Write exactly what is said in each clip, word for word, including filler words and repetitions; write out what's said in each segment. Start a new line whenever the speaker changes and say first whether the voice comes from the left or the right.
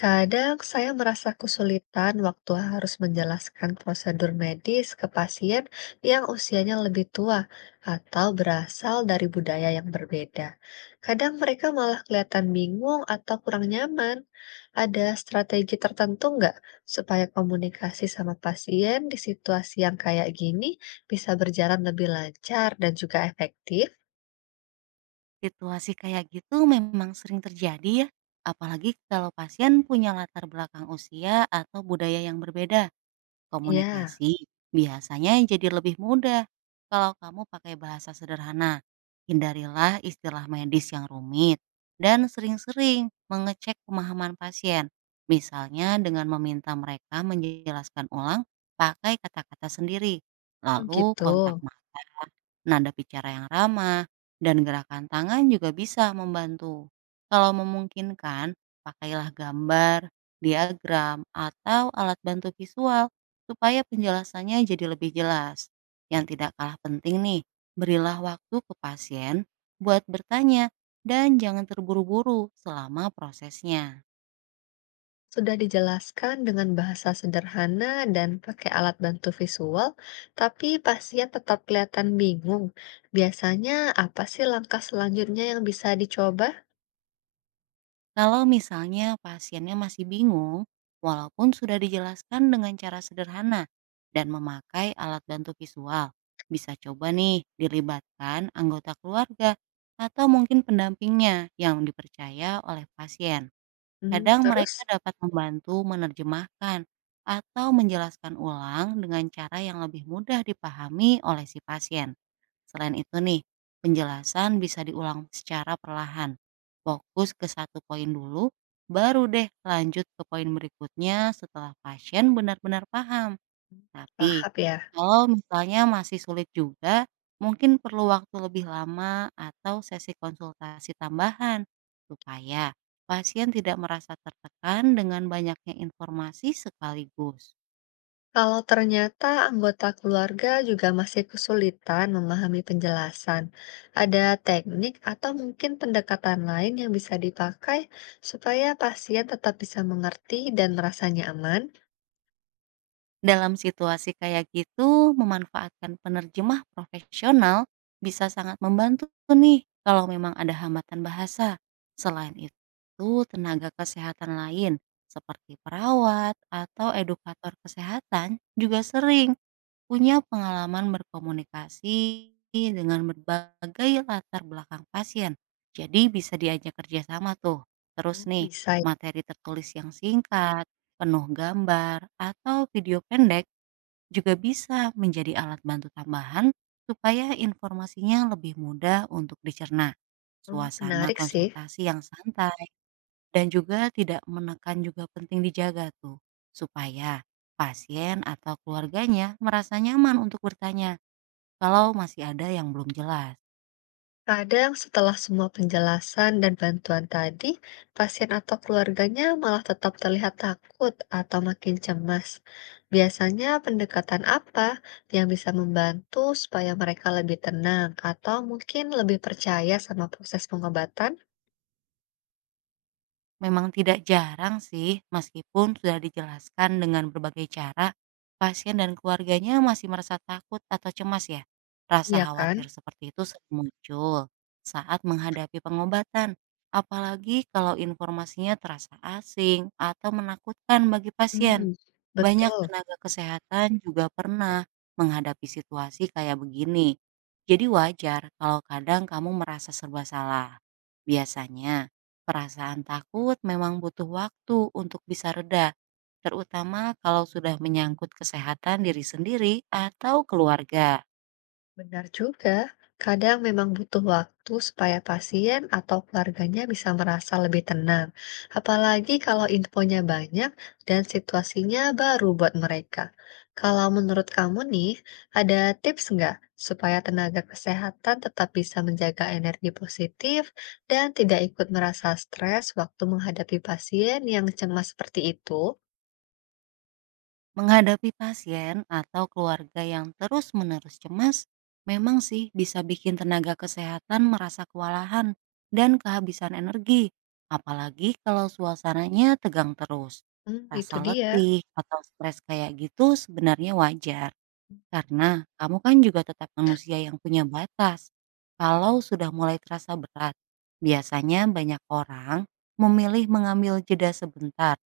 left: Kadang saya merasa kesulitan waktu harus menjelaskan prosedur medis ke pasien yang usianya lebih tua atau berasal dari budaya yang berbeda. Kadang mereka malah kelihatan bingung atau kurang nyaman. Ada strategi tertentu nggak supaya komunikasi sama pasien di situasi yang kayak gini bisa berjalan lebih lancar dan juga efektif?
right: Situasi kayak gitu memang sering terjadi ya, apalagi kalau pasien punya latar belakang usia atau budaya yang berbeda.
left: Ya,
right: Komunikasi biasanya jadi lebih mudah kalau kamu pakai bahasa sederhana. Hindarilah istilah medis yang rumit dan sering-sering mengecek pemahaman pasien. Misalnya dengan meminta mereka menjelaskan ulang pakai kata-kata sendiri,
left: oh
right: lalu
left: gitu.
right: kontak. Nada bicara yang ramah, dan gerakan tangan juga bisa membantu. Kalau memungkinkan, pakailah gambar, diagram, atau alat bantu visual supaya penjelasannya jadi lebih jelas. Yang tidak kalah penting nih, berilah waktu ke pasien buat bertanya dan jangan terburu-buru selama prosesnya.
left: Sudah dijelaskan dengan bahasa sederhana dan pakai alat bantu visual, tapi pasien tetap kelihatan bingung. Biasanya apa sih langkah selanjutnya yang bisa dicoba?
right: Kalau misalnya pasiennya masih bingung, walaupun sudah dijelaskan dengan cara sederhana dan memakai alat bantu visual, bisa coba nih dilibatkan anggota keluarga atau mungkin pendampingnya yang dipercaya oleh pasien.
left: Hmm,
right: Kadang mereka
left: terus
right: dapat membantu menerjemahkan atau menjelaskan ulang dengan cara yang lebih mudah dipahami oleh si pasien. Selain itu nih, penjelasan bisa diulang secara perlahan. Fokus ke satu poin dulu, baru deh lanjut ke poin berikutnya setelah pasien benar-benar paham. Tapi,
left: tahap ya.
right: kalau misalnya masih sulit juga, mungkin perlu waktu lebih lama atau sesi konsultasi tambahan, supaya pasien tidak merasa tertekan dengan banyaknya informasi sekaligus.
left: Kalau ternyata anggota keluarga juga masih kesulitan memahami penjelasan, ada teknik atau mungkin pendekatan lain yang bisa dipakai supaya pasien tetap bisa mengerti dan merasa nyaman?
right: Dalam situasi kayak gitu, memanfaatkan penerjemah profesional bisa sangat membantu nih kalau memang ada hambatan bahasa. Selain itu, tenaga kesehatan lain seperti perawat atau edukator kesehatan juga sering punya pengalaman berkomunikasi dengan berbagai latar belakang pasien, jadi bisa diajak kerjasama tuh.
left: Hmm,
right: Terus nih,
left: bisa ya.
right: materi tertulis yang singkat, penuh gambar, atau video pendek juga bisa menjadi alat bantu tambahan supaya informasinya lebih mudah untuk dicerna.
left: Hmm,
right: Suasana
left: menarik sih.
right: konsultasi yang santai dan juga tidak menekan juga penting dijaga tuh, supaya pasien atau keluarganya merasa nyaman untuk bertanya kalau masih ada yang belum jelas.
left: Kadang setelah semua penjelasan dan bantuan tadi, pasien atau keluarganya malah tetap terlihat takut atau makin cemas. Biasanya pendekatan apa yang bisa membantu supaya mereka lebih tenang atau mungkin lebih percaya sama proses pengobatan?
right: Memang tidak jarang sih, meskipun sudah dijelaskan dengan berbagai cara, pasien dan keluarganya masih merasa takut atau cemas ya. Rasa
left: Iya kan?
right: khawatir seperti itu sering muncul saat menghadapi pengobatan, apalagi kalau informasinya terasa asing atau menakutkan bagi pasien.
left: Hmm,
right: Banyak
left: betul.
right: tenaga kesehatan juga pernah menghadapi situasi kayak begini. Jadi wajar kalau kadang kamu merasa serba salah. Biasanya, perasaan takut memang butuh waktu untuk bisa reda, terutama kalau sudah menyangkut kesehatan diri sendiri atau keluarga.
left: Benar juga, kadang memang butuh waktu supaya pasien atau keluarganya bisa merasa lebih tenang, apalagi kalau infonya banyak dan situasinya baru buat mereka. Kalau menurut kamu nih, ada tips nggak supaya tenaga kesehatan tetap bisa menjaga energi positif dan tidak ikut merasa stres waktu menghadapi pasien yang cemas seperti itu?
right: Menghadapi pasien atau keluarga yang terus-menerus cemas, memang sih bisa bikin tenaga kesehatan merasa kewalahan dan kehabisan energi, apalagi kalau suasananya tegang terus.
left: Hmm, itu
right: Rasa
left: dia,
right: letih atau stres kayak gitu sebenarnya wajar, karena kamu kan juga tetap manusia yang punya batas. Kalau sudah mulai terasa berat, biasanya banyak orang memilih mengambil jeda sebentar,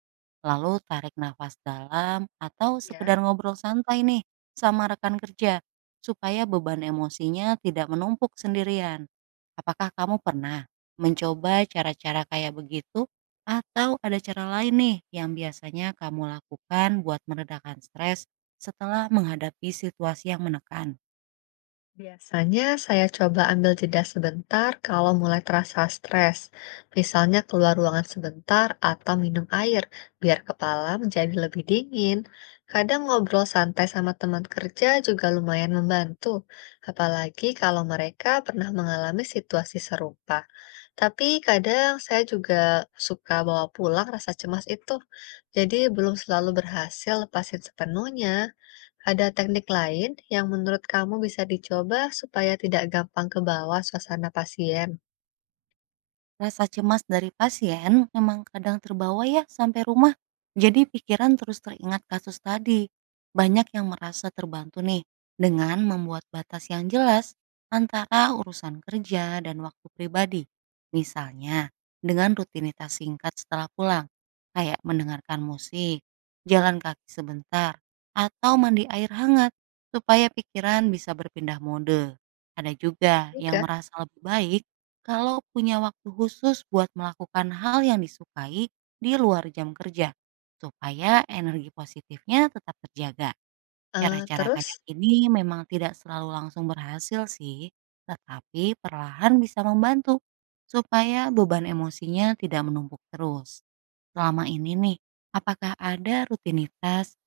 right: lalu tarik nafas dalam atau
left: ya.
right: sekedar ngobrol santai nih sama rekan kerja supaya beban emosinya tidak menumpuk sendirian. Apakah kamu pernah mencoba cara-cara kayak begitu atau ada cara lain nih yang biasanya kamu lakukan buat meredakan stres setelah menghadapi situasi yang menekan?
left: Biasanya saya coba ambil jeda sebentar kalau mulai terasa stres, misalnya keluar ruangan sebentar atau minum air biar kepala menjadi lebih dingin. Kadang ngobrol santai sama teman kerja juga lumayan membantu, apalagi kalau mereka pernah mengalami situasi serupa. Tapi kadang saya juga suka bawa pulang rasa cemas itu, jadi belum selalu berhasil lepasin sepenuhnya. Ada teknik lain yang menurut kamu bisa dicoba supaya tidak gampang ke bawah suasana pasien
right: Rasa cemas dari pasien memang kadang terbawa ya sampai rumah. Jadi pikiran terus teringat kasus tadi. Banyak yang merasa terbantu nih dengan membuat batas yang jelas antara urusan kerja dan waktu pribadi. Misalnya dengan rutinitas singkat setelah pulang, kayak mendengarkan musik, jalan kaki sebentar, atau mandi air hangat supaya pikiran bisa berpindah mode. Ada juga yang
left: juga.
right: merasa lebih baik kalau punya waktu khusus buat melakukan hal yang disukai di luar jam kerja, supaya energi positifnya tetap terjaga.
left: Eh,
right: Cara-cara
left: terus
right: kayak ini memang tidak selalu langsung berhasil sih, tetapi perlahan bisa membantu supaya beban emosinya tidak menumpuk terus. Selama ini nih, apakah ada rutinitas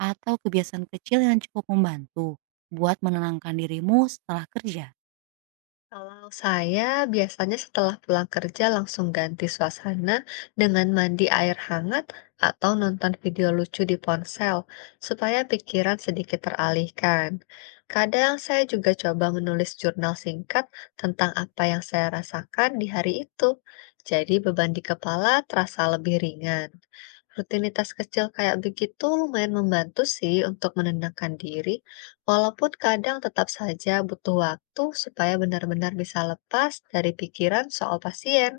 right: atau kebiasaan kecil yang cukup membantu buat menenangkan dirimu setelah kerja?
left: kalau saya biasanya setelah pulang kerja langsung ganti suasana dengan mandi air hangat atau nonton video lucu di ponsel supaya pikiran sedikit teralihkan. Kadang saya juga coba menulis jurnal singkat tentang apa yang saya rasakan di hari itu. Jadi beban di kepala terasa lebih ringan. Rutinitas kecil kayak begitu lumayan membantu sih untuk menenangkan diri, walaupun kadang tetap saja butuh waktu supaya benar-benar bisa lepas dari pikiran soal pasien.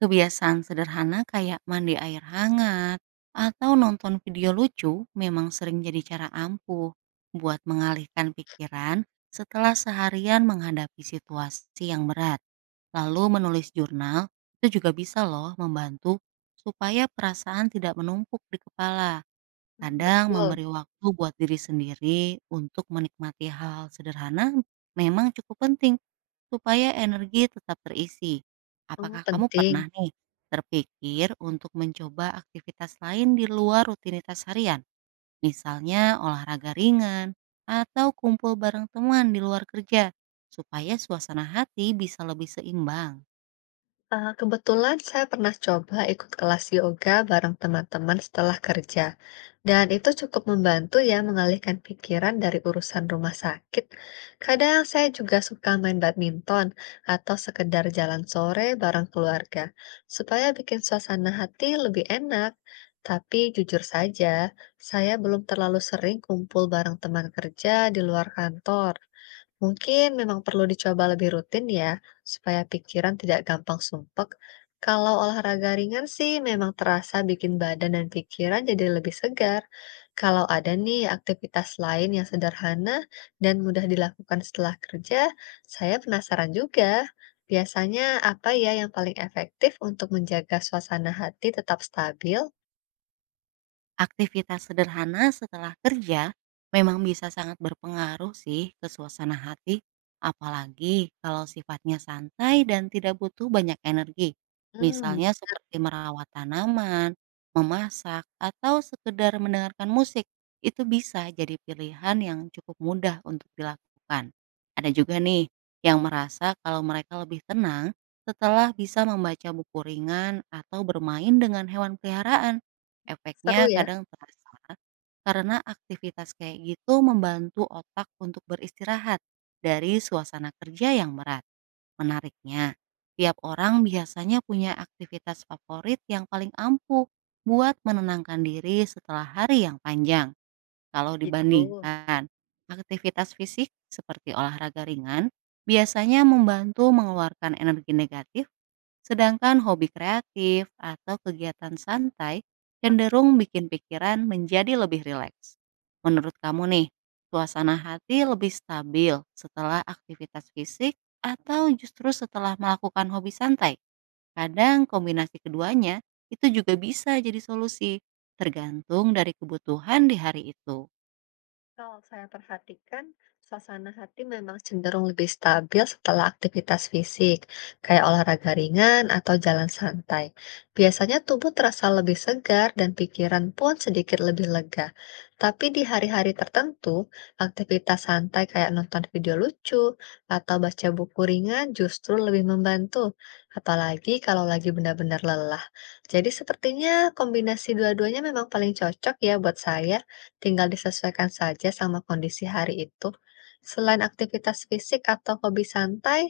right: Kebiasaan sederhana kayak mandi air hangat atau nonton video lucu memang sering jadi cara ampuh buat mengalihkan pikiran setelah seharian menghadapi situasi yang berat. Lalu menulis jurnal itu juga bisa loh membantu supaya perasaan tidak menumpuk di kepala.
left: Hmm,
right: Kadang
left: betul.
right: memberi waktu buat diri sendiri untuk menikmati hal sederhana memang cukup penting supaya energi tetap terisi.
left: Hmm,
right: Apakah kamu pernah
left: penting.
right: nih terpikir untuk mencoba aktivitas lain di luar rutinitas harian? Misalnya olahraga ringan atau kumpul bareng teman di luar kerja supaya suasana hati bisa lebih seimbang.
left: Eh, kebetulan saya pernah coba ikut kelas yoga bareng teman-teman setelah kerja, dan itu cukup membantu ya mengalihkan pikiran dari urusan rumah sakit. Kadang saya juga suka main badminton atau sekedar jalan sore bareng keluarga, supaya bikin suasana hati lebih enak. Tapi jujur saja, saya belum terlalu sering kumpul bareng teman kerja di luar kantor. Mungkin memang perlu dicoba lebih rutin ya, supaya pikiran tidak gampang sumpek. Kalau olahraga ringan sih memang terasa bikin badan dan pikiran jadi lebih segar. Kalau ada nih aktivitas lain yang sederhana dan mudah dilakukan setelah kerja, saya penasaran juga. Biasanya apa ya yang paling efektif untuk menjaga suasana hati tetap stabil?
right: Aktivitas sederhana setelah kerja memang bisa sangat berpengaruh sih ke suasana hati, apalagi kalau sifatnya santai dan tidak butuh banyak energi.
left: Hmm,
right: Misalnya seperti merawat tanaman, memasak, atau sekedar mendengarkan musik, itu bisa jadi pilihan yang cukup mudah untuk dilakukan. Ada juga nih yang merasa kalau mereka lebih tenang setelah bisa membaca buku ringan atau bermain dengan hewan peliharaan.
left: seru
right: Efeknya
left: ya.
right: kadang terasa, karena aktivitas kayak gitu membantu otak untuk beristirahat dari suasana kerja yang berat. Menariknya, tiap orang biasanya punya aktivitas favorit yang paling ampuh buat menenangkan diri setelah hari yang panjang. Kalau
left: Gitu.
right: dibandingkan, aktivitas fisik seperti olahraga ringan biasanya membantu mengeluarkan energi negatif, sedangkan hobi kreatif atau kegiatan santai cenderung bikin pikiran menjadi lebih rileks. Menurut kamu nih, suasana hati lebih stabil setelah aktivitas fisik atau justru setelah melakukan hobi santai? Kadang kombinasi keduanya itu juga bisa jadi solusi, tergantung dari kebutuhan di hari itu.
left: Kalau saya perhatikan, suasana hati memang cenderung lebih stabil setelah aktivitas fisik, kayak olahraga ringan atau jalan santai. Biasanya tubuh terasa lebih segar dan pikiran pun sedikit lebih lega. Tapi di hari-hari tertentu, aktivitas santai kayak nonton video lucu atau baca buku ringan justru lebih membantu, apalagi kalau lagi benar-benar lelah. Jadi sepertinya kombinasi dua-duanya memang paling cocok ya buat saya. Tinggal disesuaikan saja sama kondisi hari itu. Selain aktivitas fisik atau hobi santai,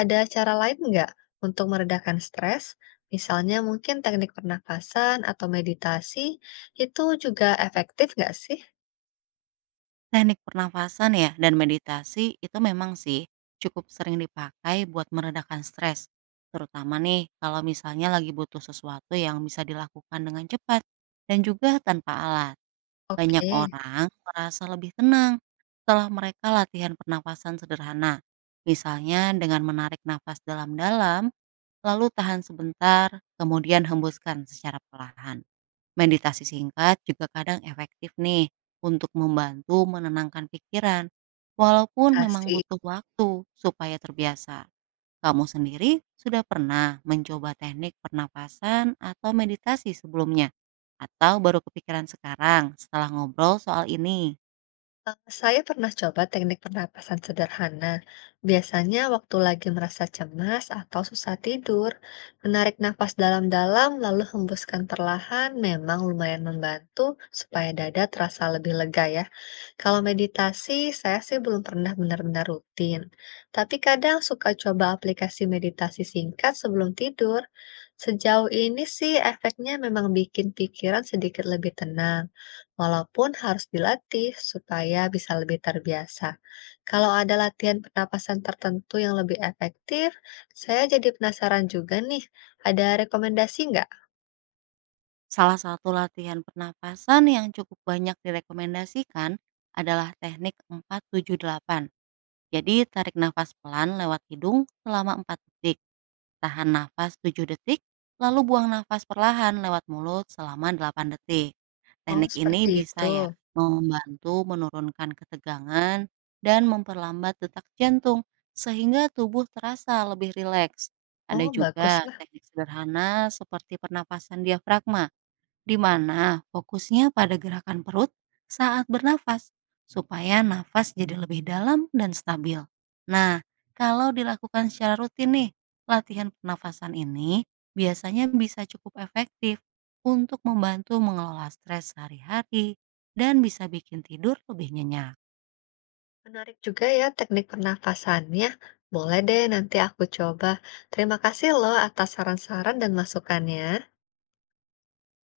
left: ada cara lain nggak untuk meredakan stres? Misalnya mungkin teknik pernafasan atau meditasi, itu juga efektif nggak sih?
right: Teknik pernafasan ya dan meditasi itu memang sih cukup sering dipakai buat meredakan stres. Terutama nih kalau misalnya lagi butuh sesuatu yang bisa dilakukan dengan cepat dan juga tanpa alat. Banyak
left: Oke,
right: orang merasa lebih tenang setelah mereka latihan pernafasan sederhana. Misalnya dengan menarik nafas dalam-dalam, lalu tahan sebentar, kemudian hembuskan secara perlahan. Meditasi singkat juga kadang efektif nih untuk membantu menenangkan pikiran, walaupun memang
left: meditasi.
right: butuh waktu supaya terbiasa. Kamu sendiri sudah pernah mencoba teknik pernapasan atau meditasi sebelumnya? Atau baru kepikiran sekarang setelah ngobrol soal ini?
left: Eh, Saya pernah coba teknik pernapasan sederhana. Biasanya waktu lagi merasa cemas atau susah tidur, menarik nafas dalam-dalam lalu hembuskan perlahan memang lumayan membantu supaya dada terasa lebih lega ya. Kalau meditasi, saya sih belum pernah benar-benar rutin, tapi kadang suka coba aplikasi meditasi singkat sebelum tidur. Sejauh ini sih efeknya memang bikin pikiran sedikit lebih tenang, walaupun harus dilatih supaya bisa lebih terbiasa. Kalau ada latihan pernapasan tertentu yang lebih efektif, saya jadi penasaran juga nih, ada rekomendasi nggak?
right: Salah satu latihan pernapasan yang cukup banyak direkomendasikan adalah teknik empat tujuh delapan. Jadi tarik nafas pelan lewat hidung selama empat detik. Tahan nafas tujuh detik, lalu buang nafas perlahan lewat mulut selama delapan detik.
left: Oh,
right: Teknik ini
left: seperti
right: bisa
left: itu.
right: ya membantu menurunkan ketegangan dan memperlambat detak jantung sehingga tubuh terasa lebih rileks. Ada
left: Oh, bagus.
right: juga teknik sederhana seperti pernapasan diafragma di mana fokusnya pada gerakan perut saat bernafas, supaya nafas jadi lebih dalam dan stabil. Nah, kalau dilakukan secara rutin nih, latihan pernafasan ini biasanya bisa cukup efektif untuk membantu mengelola stres sehari-hari dan bisa bikin tidur lebih nyenyak.
left: Menarik juga ya teknik pernafasannya. Boleh deh nanti aku coba. Terima kasih loh atas saran-saran dan masukannya.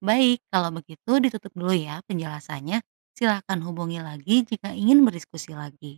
right: Baik, kalau begitu ditutup dulu ya penjelasannya. Silakan hubungi lagi jika ingin berdiskusi lagi.